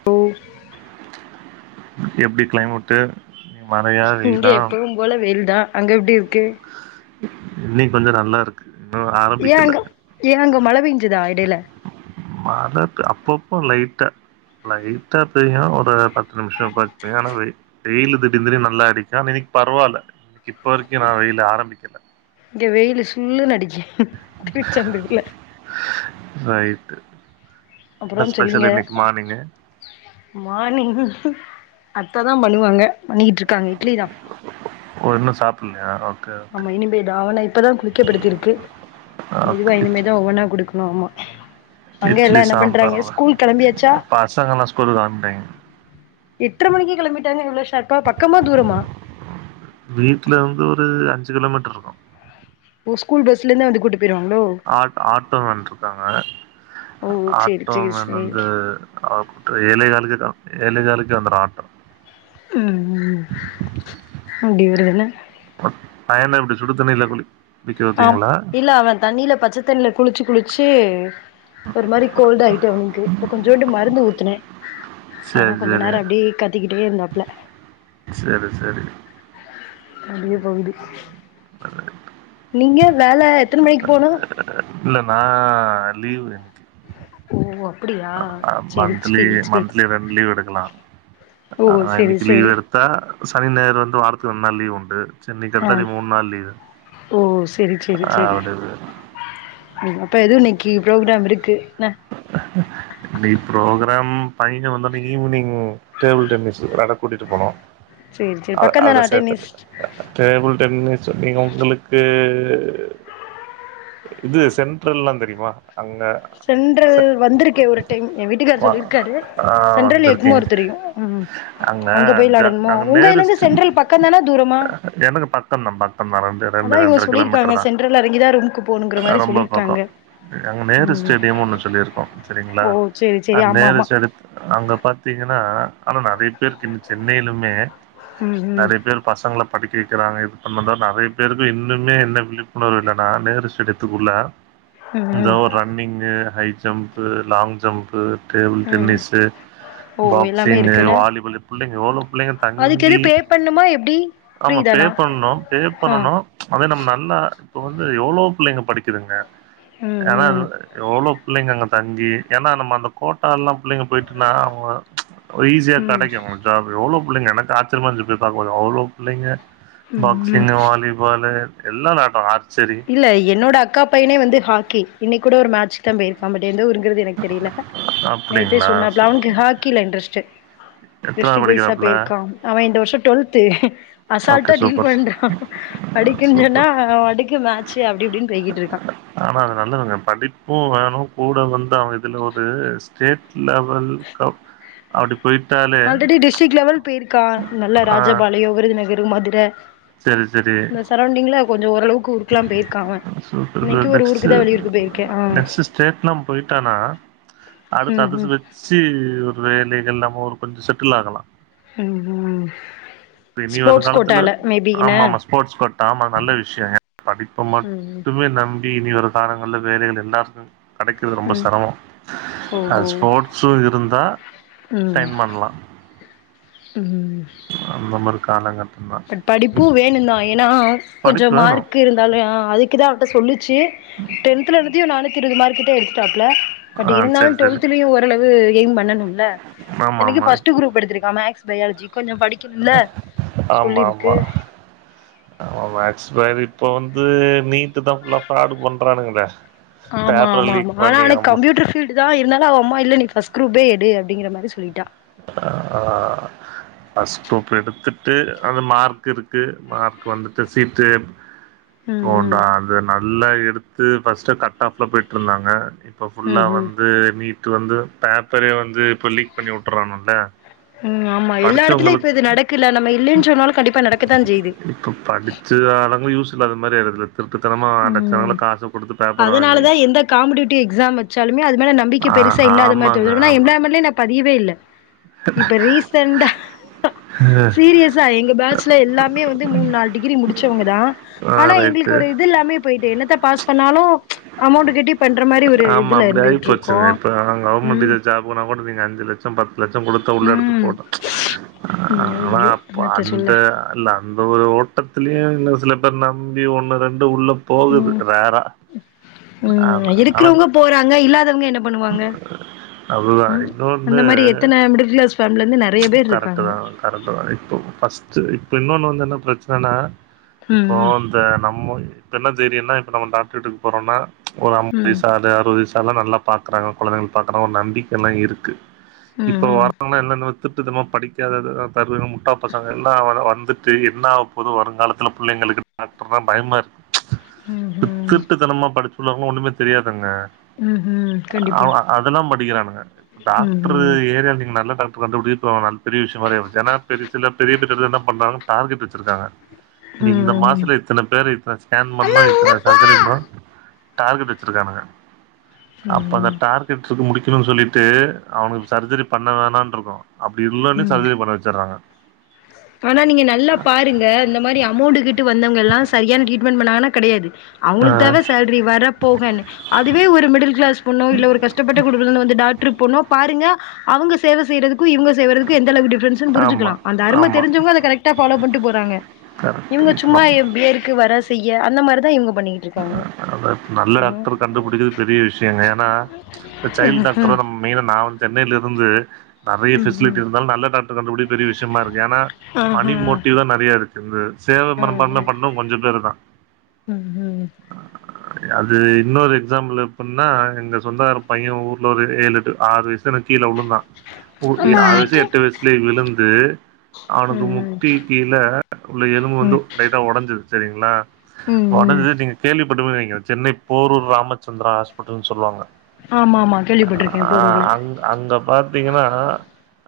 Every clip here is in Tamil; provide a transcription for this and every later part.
[unintelligible] எப்டி கிளைமட்டு மழையா இங்க எப்பவு போல வெயில் தா அங்க எப்டி இருக்கு இன்னைக் கொஞ்சோ நல்லா இருக் ஏ அங்க ஏ அங்க மழை பேஞ்சுதா எடைல மாலத் அப்பப்போ லைட்டா லைட்டா பெய்யு ஒரு பத்து நிமிஷோ பத் ஆனா வெய் வெயிலு திடீந்திடி நல்லா அடிக்கு ஆனா இன்னிக் பரவால்ல இப்ப வரைக்கு நா வெயில் ஆரம்பிக்கல இங்க வெயிலு சுல்லுனு அடிக்கி திருச்செந்தூர்ல ரைட்டு என்ன ஸ்பெஷல் இன்னைக்கு மானிங்கு மானிங் அத்தெதா பண்ணுவாங்க பண்ணிக்கிட்ருக்காங்க இட்லிதா ஒன்னு சாப் நே ஓகே ஓகே ஆமா இனிமே தான் அவன ஆமா இப்பதான் குளிக்கப்படுத்திருக்கு ஓகே மெதுவா இட் இனிமேதான் ஒவ்வொன்னா குடுக்கணு ஆமா அங்க எல்லா இட்லி என்ன பண்றாங்க சாம்பாருங்களா ஸ்கூல் கிளம்பியாச்சா பசங்கல்லா ஸ்கூலுக்கு கெளம்பிட்டாய்ங்க எட்ற மணிக்கே கிளம்பிட்டாங்க இவ்ளோ ஷார்பா பக்கமா தூரமா வீட்ல வந்து ஒரு அஞ்சு கிலோமீட்டர் இருக்கும் ஸ்கூல் பஸ்லேந்து வந்து கூட்டு பொய்ருவாங்ளோ ஆட் ஆட்டோமேன் ருக்காங்க ஓ சேரி சேரி ஆட்டோமேன் வந்து சேரி அவுங்க ஏழே ஹாலுக்கே ஏழே ஹாலுக்கே வந்துரும் ஆட்டோ ம் அப்டி ஒரு பயன இப்டி ஸூடு தண்ணில குழிக் ஆம் இல்ல அவன் தண்ணில பச்சத்தண்ல குளிச்சு குளிச்சீ ஒரு மாரி கோல்ட் ஆயிட்டு அவனுக்கு இப்ப கொஞ்சோண்டு மருந்து ஊத்துனே ஆனா சரி கொஞ்ச சரி நேரம் அப்டீ கத்திகிட்டே இருந்தாப்ல சரி சரி அப்டியே போகுது [inaudible] நீங்க வேல எத்தன மணிக்கு போணு இல்ல நா லீவு ஓ அப்டியா செரி மந்த்லி செரி செரி மந்த்லி ரெண்டு லீவு எடுக்கலாம் ஓ ஆ செரி இன்னைக்கு லீவ் செரி எடுத்தா ஸனி ஞாயிறு வந்து வாரத்துக்கு ரன்டு நாள் லீவ் உண்டு சென்னைக்கு ஆ அடுத்த அடி மூண் நாள் லீவு ஓ செரி செரி செரி [unintelligible] அப்ப எது இன்னெக்கி புரோக்ராம் இருக்கு ன இன்னிக்கு ப்ரோக்ராம் பையன வந்தோன ஈவ்னிங் டேபிள் டென்னிஸ் வெளாட கூட்டிட்டு போனோ செரி செரி அ அதுல பக்கந்தானா சேர்த்துரு அட்டென்னிஸ் டேபிள் டென்னிஸ் நீங்க ஒங்களுக்கு இது சென்ட்ரல்லா தெரிமா அங்க சென்ட்ரு ச வந்துருக்கே ஒரு டைம் எ வீட்டுக்காரு வா சொல்லிருக்காரு ஆ சென்ட்ரல் வந்திருக்கீங்க எக்மோர் தெரியு ம் அங்க போய் ஜ வெளாடணுமோ அங்க ஒங்க நேரு இதுலந்து ஸ்ட்ரீட் சென்ட்ரல் பக்கொ தானா தூரமா எனக்கு பக்கந்தா பக்கந்தா ரெண்டு ரெண்டு அதா இவுங்க ரெண்டர சொல்லிர்க்காங்க கிலோமீட்டர் தா சென்ட்ரல் எறங்கி தா ரூம்க்கு போணுங்ற மாரி ரொம்ப பக்கோ சொல்லிர்க்காங்க அங்க நேரு ஸ்டேடியம் ஒன்னு சொல்லிருக்கோ‌ செரிங்களா ஓ சேரி அ சேரி ஆமா நேரு ஆமா அங்க பாத்தீங்கன்னா ஆனா நறைய பேருக்கு இன்னு சென்னையிலுமே ம் ம் நறைய பேர் பசங்ள படிக்க வக்கிறாங்க இது பண்ண நறைய பேருக்கு இன்னுமே என்ன விழிப்புணர்வு இல்லனா நேரு ஸ்டேடிய த்துக்குள்ள இந்த ம் ஒ running high jump long jump table ம் ம் டென்னிஸ்ஸு ஓ எல்லாமே பாக்சிங்கு இருக்குன்ன வாலிபாலு புள்ளைங்க எவ்ளோ புள்ளைங்க அதுக்கு எது தங்கி பே பண்ணுமா எப்டி ஃப்ரீ ஆமா பே தானா பண்ணனு பே ஆ பண்ணனு அதே நம்ம நல்லா இப்ப வந்து எவ்ளோ‌ புள்ளைங்க படிக்குதுங்க அதா ம் எவ்ளோ புள்ளைங்க அங்க தங்கி ஏனா நம்ம அந்த கோட்டால்லா புள்ளைங்க போயிட்டுன்னா அவுங்க ஈஸியா ம் கெடைக்கு அவுங்களுக்கு ஜாப்பு எவ்ளோ புள்ளைங்க எனக்கு ஆச்சரியமாருந்துச்சு போய் பாக்குபோது அவ்ளோ புள்ளைங்க ம் ம் பாக்சிங்கு வாலிபாலு எல்லா வெளயாட்டு ஆர்ச்சரி இல்ல என்னோட அக்கா பையனே வந்து ஹாக்கி இன்னக்கி கூட ஒரு மேட்ச் தா போயிருக்கா பட் எந்த ஊருங்றது எனக்கு தெரில நேத்தே அப்டிங்களா சூ சொன்னாப்ல அவனுக்கு ஹாக்கில இன்ட்ரெஸ்ட்டு எத்தனாவது டிஸ்ரிக்ட் வைஸா படிக்கிறாப்புல போயிருக்கா அவே இந்த வர்ஷோ டுவெல்த்து ஓகே அசால்டா டீல் சூப்பர் பண்றா சூப்பர் படிக்குன்சொன்னா அவேபாட்டுக்கு மேட்சு அப்டி இப்டின் போய்கிட்ருக்கா ஆனா அது நல்லதுங்க படிப்பு வேணு கூட வந்து அவே இதுல‌ ஒரு ஸ்டேட் லெவல் கப் அப்டி போயிட்டா ஆல்ரெடி டிஸ்ட்ரிக் லெவல் போயிருக்கா நல்ல ஆ ராஜபாளயோ விருதுநகர் மதுர செரி செரி இந்த சரௌண்டிங்ல கொஞ்சோ ஓரளவுக்கு ஊருக்ல்லா போயிருக்கா அவே சூப்பர் நெக்ஸ்ட்டு நெக்ஸ்ட்டு ஸ்டேட்லா போய்ட்டானா அடுத்து ம் அத ம் வச்சு ஒரு வேலைகள் நம்ம ஒரு கொஞ்சோ செட்டில் ஆகலா ம் ஹும்‌ ஸ்போர்ட்ஸ் கோட்டால மேபி என்ன ஆமாமா ஸ்போர்ட்ஸ் கோட்டா ஆமா நல்ல விஷ்யோ படிப்ப ம் ம் மட்டுமே நம் பி இனி வரு காலங்கள்ல வேலைகள் எல்லாருக்கு கடைக்கிறது ரொம்ப ம் செரமோ ஓ ஓ அது ஸ்போர்ட்ஸு இருந்தா ம் சைன் பண்லா ம் அந்த மார் காலங்கள் பட் படிப்பு வேணு தா ஏனா கொஞ்சோ படிப்பு வேணு மார்க் இரு ந்தாலு அதுக்குதா அவர்ட்ட சொல்லுச்சு டென்த்ல என்னத்தியோ நானூத்தி இருவது மார்க் கிட்ட எடுத்துட்டாப்ல பட் ஆ சரி இருந்தாலு சரி டுவெல்த்லயு ஓரளவு எய்ம் பண்ணணும்ல ஆமா இத்தனைக்கு ஆமா ஃபர்ஸ்ட்டு குரூப் எடுத்திருக்கா மேக்ஸ் பயாலஜி கொஞ்சோ படிக்கணுல்ல ஆமாமா ஆமா மேக்ஸ் பயா இப்ப வந்து நீ ட்த்தா ஃபுல்லா ஃபிராடு பண்றானுங்களே ஆமா பேப்பர ஆமா லீக் ஆமா ஆனா பண்ணி அவனுக்கு ஆமா [unintelligible] தா இருந்தாலு அவ அம்மா இல்ல நீ ஃபர்ஸ்ட் குரூப்பே எடு அப்டிங்கிற மாரி சொல்லிட்டா ஆ ஃபர்ஸ்ட் குரூப் எடுத்துட்டு அது மார்க்குருக்கு மார்க் வந்துட்டு சீட்டு ம் ம் போண்டா அது நல்லா எடுத்து ஃபர்ஸ்ட் கட் ஆப்ல போயிட்டு இருந்தாங்க இப்போ ம் ஃபுல்லாக ம் வந்து நீட்டு வந்து பேப்பரே வந்து இப்போ லீக் பண்ணி உட்றானுவுள்ள ம் ஆமா எல்ல எடத்துலயு இப்ப இது நடக்குல்ல நம்ம இல்லைன் சொன்னாலு கண்டிப்பா நடக்கத்தா செய்து இப்போ படிச் சிதாங்களு யூஸ்ல்லாத மாரி ஆயிடுது ம் வாங்கி அதுனாலதா எந்த காம்பிடேட்டிவ் எக்ஸாம் வெச்சாலுமே அது மேல நம்பிக் கை ஆ பெருசா இல்லாத மாரி ஆமாங்க தோணுது எப்டினா ஆமாங்க எம்ப்ளாய்மெண்ட்ல பதியேவே இல்ல இப்ப ரீசன்டா சீரியஸா எங்க பேட்சல எல்லாமே வந்து மூணு நாலு டிகிரி முடிச்சவங்க தா அ ரைட்டு இல்லாமே போயிட்டு என்னத்த பாஸ் பண்ணாலு அமௌண்ட் கட்டி பண்ற மாரி ஒரு ஆமா இதுல அப்டி இருந்துகிட்டுருக்கோ ம் போனா கூட நீங்க அஞ்சு லட்சோ பத் லட்சோ குடுத்தா உள்ள எடுத்து ம் போட்டா ஐயோ ஆனா ஐயோ அப்ப என்னத்த அந்த சொல்ல இல்ல அதந்த ஒரு ஓட்டத்திலியு இன்னு சில பேர் நம்பி ஒண்ணு ரெண்டு உள்ள போகுது ம் ரேரா ஆனா இருக்குறவங்க போறாங்க இல்லாதவங்க என்ன பண்ணுவாங்க அதுதா ம் இன்னொன்னு அந்த மாரி எத்தன மிடில் கிளாஸ் பேஃம்லருந்து நறைய பேர்ருக்காங்க கரேக்ட்டு தா இப்போ ஃபர்ஸ்ட் இப்போ இன்னொன்னு வந்து என்ன பிரச்சனன்னா இப்போ ம் நம்ம இப்ப என்ன தெரியும்னா இப்ப நம்மோ என்ன தைரியோன்னா நம்ம டாக்டர் வீட்டுக்கு போறோன்னா ஒரு அம் ம் [inaudible] சா இந்த அறுவதுவைசானவங்க நல்லா பாக்கறாங்க கொழந்தைங்க பாக்கற ஒரு நம்பிக்கெல்லா இருக்கு ம் இப்போ ம் ம் வரத்தவங்கள்லா என்னான்னா திட்டு தனமோ படிக்காதத்தலா தருதல முட்டா பசங்க எல்லா வதா வந்துட் ட்டு என்னாவப்போதோ வருங்காலத்துல புள்ளைங்களுக்கு டாக்டர்னா பயமாருக்கு ம் ம் திருட்டுத்தனமா படிப்புள்ளவங்க ஒன்னுமே தெரியாதங்க ம் ம் கண்டிப்பா அதெல்லா படிக்கிறானுங்க டாக்ட்ரு ம்ஹும் ஏரியா நீங்க நல்ல டாக் ட்ரு கண்டுப்புடிகிறது இப்போ வந் பெரிய விஷயமாயிருச்சு ஏனா பெரு சில பெரிய [unintelligible] பண்றாங்க டார்கெட் வெச்சிருக்காங்க நீ ம் இந்த ம் மாசத்துல இத்தன பேர இத்தன ஸ்கேன் பண்ணா இத்தன அது தெரியுமா டார்கெட் வச்சிருக்கானுங்க அப்ப ம் அந்த ம் டார்கெட்ஸ் சொல்ட் முடிக்கணுன்னு சொல்லிட்டு அவுனுக்கு சர்ஜரி பண்ண வேணான்ட்ருக்கு அப்படி இல்லைன்னே ம் சர்ஜரி பண்ண வச்சட்றாங்க ஆனா நீங்க நல்லா பாரு இங்க இந்த மாரி அமௌண்ட் கிட்டு வந்தவங்க எல்லா சரியான ட்ரீட்மெண்ட் பண்ணாங்கன்னா கெடையாது ஆ அவங்களுக்கு தேவ சேல் இப்டி வர போகன்னு அதுவே ஒரு மிடில் கிளாஸ் பொண்ணோ இல்ல ஒரு கஷ்டப்பட்ட குடும்பதுலந்து வந்து டாக்டருக்கு பொண்ணோ பாருங்க அவங்க சேவ செய்யறதுக்கு இவங்க செய்றதுக்கு எந்தளவு டிஃப்ரென்ஸ் ஸன் ஆமா புரி்சுக்கலா அந்த அரும ஆமா தெரிஞ்சவங்க அத கரெக்டா பாலோ பண்ட்டு போறாங்க கரெக்ட் இவுங்க சும்மா இப்ப பேருக்கு வர செய்ய அந்த மாரிதா இவங்க பண்ணிட்டு அ அதா நல்ல டாக்டர் கண்டுபுடிக்கிறது பெரிய விஷயோங்க ஏனா இப்ப சைல்ட் டாக்டர் தா நம் மெயினா சென்னையிலருந்து நறைய ம்ஹ்ம். பெசிலிட்டி இருந்தாலு நல்ல டாக்டர் கண்டுபுடிக்கிறது பெரிய விஷயமாருக்கு ஏனா மணி ஆஹா. மோட்டிவ் தா நறையாருக்கு இந்த சேவ ம் மனம்பான்ம ம் பண்ணு கொஞ்சோ பேரு தா ம் ம் உஹ அது இன்னொரு எக்ஸாம்பிள் எப்பன்னா எங்க சொந்தக்கார பையே ஊர்ல ஒரு ஏழு எட்டு ஆறு வயசு பட்டுனு கீழ விழுந்தான் ம் ஆறு வயசு எட்டு வயசுலே விழுந்து அவனுக்கு ம் முட்டி கீழ உள்ள எலும்பு வந்து ம் லை ட்டா உடஞ்சது சரிங்ளா ம் ம் உடஞ்சு நீங்க பட்டு வைங்க சென்னை போரூர் ராமச்சந்தர ஹாஸ்பிட்டல்னு சொல்லுவாங்க ஆமா ஆமா கேள்விப்பட்ருக்கே ஆ போரூர்ல அங் அங்க பாத்தீங்கனா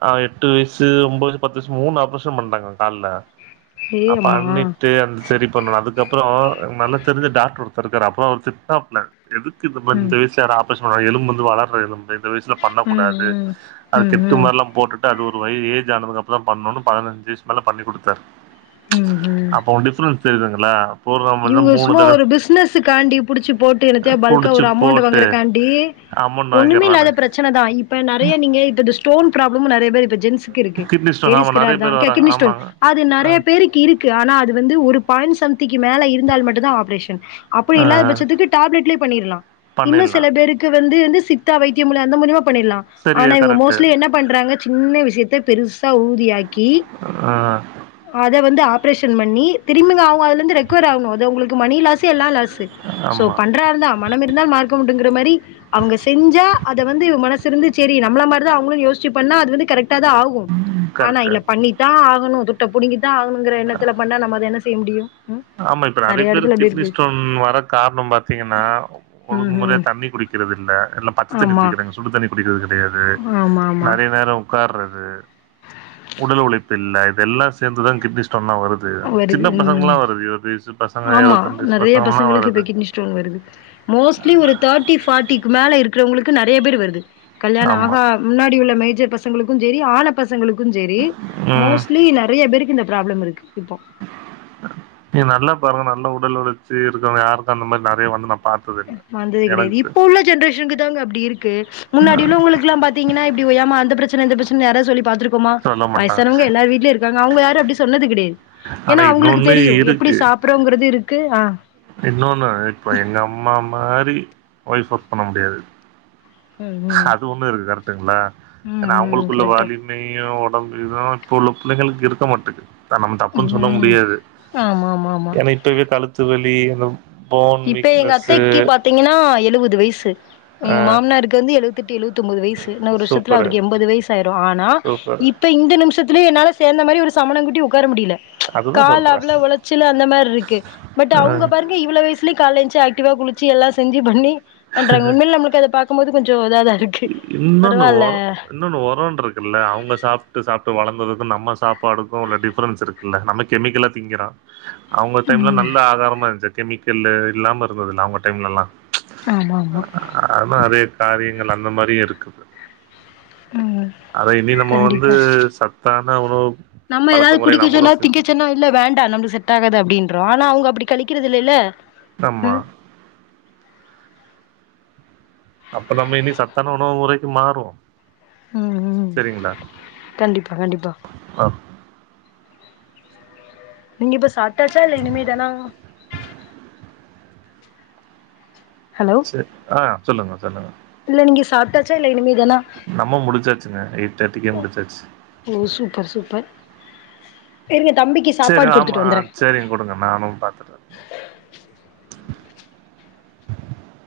ஆ எட்டு வயசு ஒம்போது பத்து வயசு மூணு ஆப்ரேஷன் பண்டாங்க கால்ல ஏ அப்ப அம்மா அண்ணிட்டு அந்த செரி பண்ணணு அதுக்கப்பறோ நல்லா தெரிஞ்ச டாக் டர் ஒருத்தர் இருக்காரு அப்றோ அவரு திட்னார்பில எதுக்கு இந்த மாரி ம் இந்த விஷய எலும்பு வந்து வளர்ர எலும்பு இந்த வயசுல ம் பண்ணக்கூடாது ம் அது ம் கெட்டு ம் மாரில்லா போட்டு அது ஒரு வய ஏஜ் ஆனதுக்கு அப்றோ பண்ணு பதினஞ்சு வயசு மேலே பண்ணி குடுத்தாரு ம் ம் அப்போ டிஃபரன்ஸ் தெரிதுங்ளா இவங்க சும்மா ஒரு பிசினஸ் காண்டி புடிச்சி போட்டு என்னத்தையோ பல்கா புடிச்சு ஒரு அமௌண்ட் போட்டு வாங்கறக்காண்டி அமௌண்ட் ஒண்ணுமே இல்லாத வாங்கிறானுங்க பிரச் சன தா இப்ப நறைய நீங்க இப்ப இந்த ஸ்டோன் ப்ராபளமு நறைய பேர் இப்ப ஜென்ஸ் இருக்கு கிட்னி [unintelligible] ஸ்டோன் ஆமா நெறைய பேர் வராங்க கெகினி ஸ்டோன் ஆமாங்க அது ஆ நறைய பேருக்கு இருக்கு ஆனா அது வந்து ஒரு பாயிண்ட் சம்திங் மேல இருந்தால் மட்டு தா ஆப்ரேஷன் அப்டி ஆ இல்லாத பட்சத்துக்கு டேப்லெட்லே பண்ணிர்லா இன்னு பண்ணிடலா சில பேருக்கு வந்து வந்து சித்தா வைத்திய மூல அந்த மூலிமா பண்ணிர்லா சரி ஆனா இவங்க கரெக்ட்டு மோஸ்ட்லி என்ன பண்றாங்க சின்ன விஷயத்த பெருசா ஊதியாக்கி ஆ அத வந்து ஆப்ரேஷன் பண்ணி திரும்பிங்க அவங்க அதுல இருந்து ரெக்கவர் ஆகணு அது உங்ளுக்கு மணி லாஸு எல்லா லாஸு சோ ஆமா பண்றா இருந்தா மனம் இருந்தால் மார்கமுண்டுங்கிற மாரி அவுங்க செஞ்சா அத வந்து மனசு இருந்து செரி நம்மள மாரி அவங்களு யோசிச்சு பண்ண அது வந்து கரெக்டா தா ஆகு ஆனா கரெக்ட்டு இல்ல பண்ணித்தா ஆகணு துட்ட புடுங்கிதா ஆகணுங்கிற எண்ணத்துல பண்ணா நம்ம அத என்ன செய்ய முடியு ஆமா இப்ப நறைய பேருக் கிட்னி ஸ்டோன் வர காரணம் பாத்தீங்கனா ம் ஒழுங்கு முறையா ம் தண்ணி குடிக்கிறது இல்ல எல்லாம் பச்ச தண்ணி ஆமா குடிக்கிறாங்க சுடு தண்ணி குடிக்கிறது கெடையாது ஆமா ஆமா நறைய நேரோ உட்கார்றது உடல் உழைப்பு இல்ல இதெல்லா சேர்ந்து தா கிட்னி ஸ்டோன்லா வருது வருது சின்ன பசங்ளா ம் ஆமா நறைய பசங்கலாம் பசங்களுக்கு இப்ப வருது. கிட்னி ஸ்டோன் வருது மோஸ்ட்லி ஒரு தேர்ட்டி ஃபார்ட்டிக்கு மேல இருக்கறவங்களுக்கு நஜறைய பேர் வருது கல்யாண ஆமா. ஆகா முன்னாடி உள்ள மேஜர் பசங்களுக்கு செரி ஆன பசங்களுக்கு செரி ம். மோஸ்ட்லி நறைய பேருக்கு இந்த ப்ராப்ளம் இருக்கு இப்போ நீ நல்லா பாருங்க நல்லா உடல் உழச்சி இருக்கங்க யாருக்கு அந்த மாரி நறைய வந்து ந வந்தது கெடையாது இப்ப உள்ள ஜென்ரேஷனுக்கு தாங்க அப்டி இருக்கு முன்னாடி உள்ள உங்களுக்கு பாத்தீங்கனா இப்டி ஏமா அந்த பிரச்சன இந்த பிரச்சன யார சொல்லி பாத் ருக்கோமா சொல்ல வயசானவங்க மாட்டாங்க. எல்லார் வீ்ட்லயு இருக்காங்க அவுங்க யாரு அப்டி சொன்னது கெடையாது ஆனா ஏன்னா அவங்களுக்கு இன்னொன்னு தெரியு எப்டி இருக்கு. சாப்பறோங்கறது இருக்கு ஆ இன்னொன்னு இப்போ எங்க அம்மா மாரி ஒய்ஃப் ஒர்க் பண்ண முடியாது ம், ம். அது ஒண்ணு இருக்கு கரெக்டுங்ளா ம், ஏன்னா ம். அவுங்களுக்குள்ள கரெக்ட்டா. வலி மையு உடம்பு இது இப்ப உள்ள புள்ளைங்களுக்கு இருக்க மாட்டுக்கு நம்ம தப்புன்னு சொல்ல ம் முடியாது ஆமா ஆமா ஆமா ஏன்னா இப்பவே கழுத்து வலி போன் இப்ப எங்க வீக்னஸ்ஸு அத்தைக்கி பாத்தீங்கன்னா எழுவது வயசு ஆ எங்க மாமனாருக்கு வந்து எழுபது தெட்டு எழுவத்தொம்போது வய்சு இன்னு ஒரு வருஷத்ல சூப்பரு அவுருக்கு எம்பது வய்சு ஆயிரு ஆனா சூப்பரு இப்ப இந்த நிம்ஷ திலே என்னால சேந்த மாரி ஒரு சம்மணங் குட்டி உக்கார முடில. அதுதா கால் சொல்றே அவ்ளோ உளைச்சலு அந்த மார்ருக்கு பட் ஆ அவுங்க பாருங்க இவ்ள வய்ஸ் லி கால்ல எஞ்சி ஆக்டிவா குளிச்சி எல்லா செஞ்சி பண்ணி பண்றாங்க. உண்மைல் நம்மளுக்கு அத பாக்கும் போது கொஞ்சோ இதாதாருக் இ இன்னொன்னு வரோ இன்னொன்னு வரோன்ருக்குல்ல அவுங்க சாப்ட்டு சாப்ட்டு வளந்ததுக்கு நம்ம சாப்பாடுக்கு உள்ள டிஃப்ரென்ஸ் இரு குல்ல நம்ம கெமிக்கலா திங்கறோ. அவுங்க டைம்ல ம் நல்ல ஆகாரமா இருஞ்ச்சு கெமிக்கல்லு இல்லாம இருந்துதுல்ல அவுங்க டைம்லல்லா. ஆமா ஆமா. ஆ நறைய காரியங்கள் அந்த மாரியு இருக்குது. ம். அத இனி நம்ம வந்து கண்டிப்பா சத்தான உணவு நம்ம பழக்க எதாவது முறை குடிக்க நம்மளு சொன்னா செ திங்கச்சொன்ன இல்ல வேண்டா நம்ளு செட் டாகாது அப்டின்ருவோ ஆனா அவுங்க அப்டி கழிக்கிறது இல்லில்ல. ஆம்மா. அப்ப நம்ம இனி சத்தான உணவு முறைக்கு மாறுவோ. ம் ம் சரிங்களா கண்டிப்பா கண்டிப்பா. ஆ நீங்க இப்ப சாப்டாச்சா இல்ல இனிமே தானா. ஹலோ? ஆ சொல்லுங்க சொல்லுங்க. இல்ல நீங்க சாப்டாச்சா இல்ல இனிமேதானா? நம்ம முடிச்சாச்சுங்க எயிட் தேர்ட்டிக்கே ம் முடிச்சாச்சு ஓ சூப்பர் சூப்பர் இருங்க தம்பிக்கி செரி ஆமா செரிங் குடுங்க நானு பாத்துட்டு வர்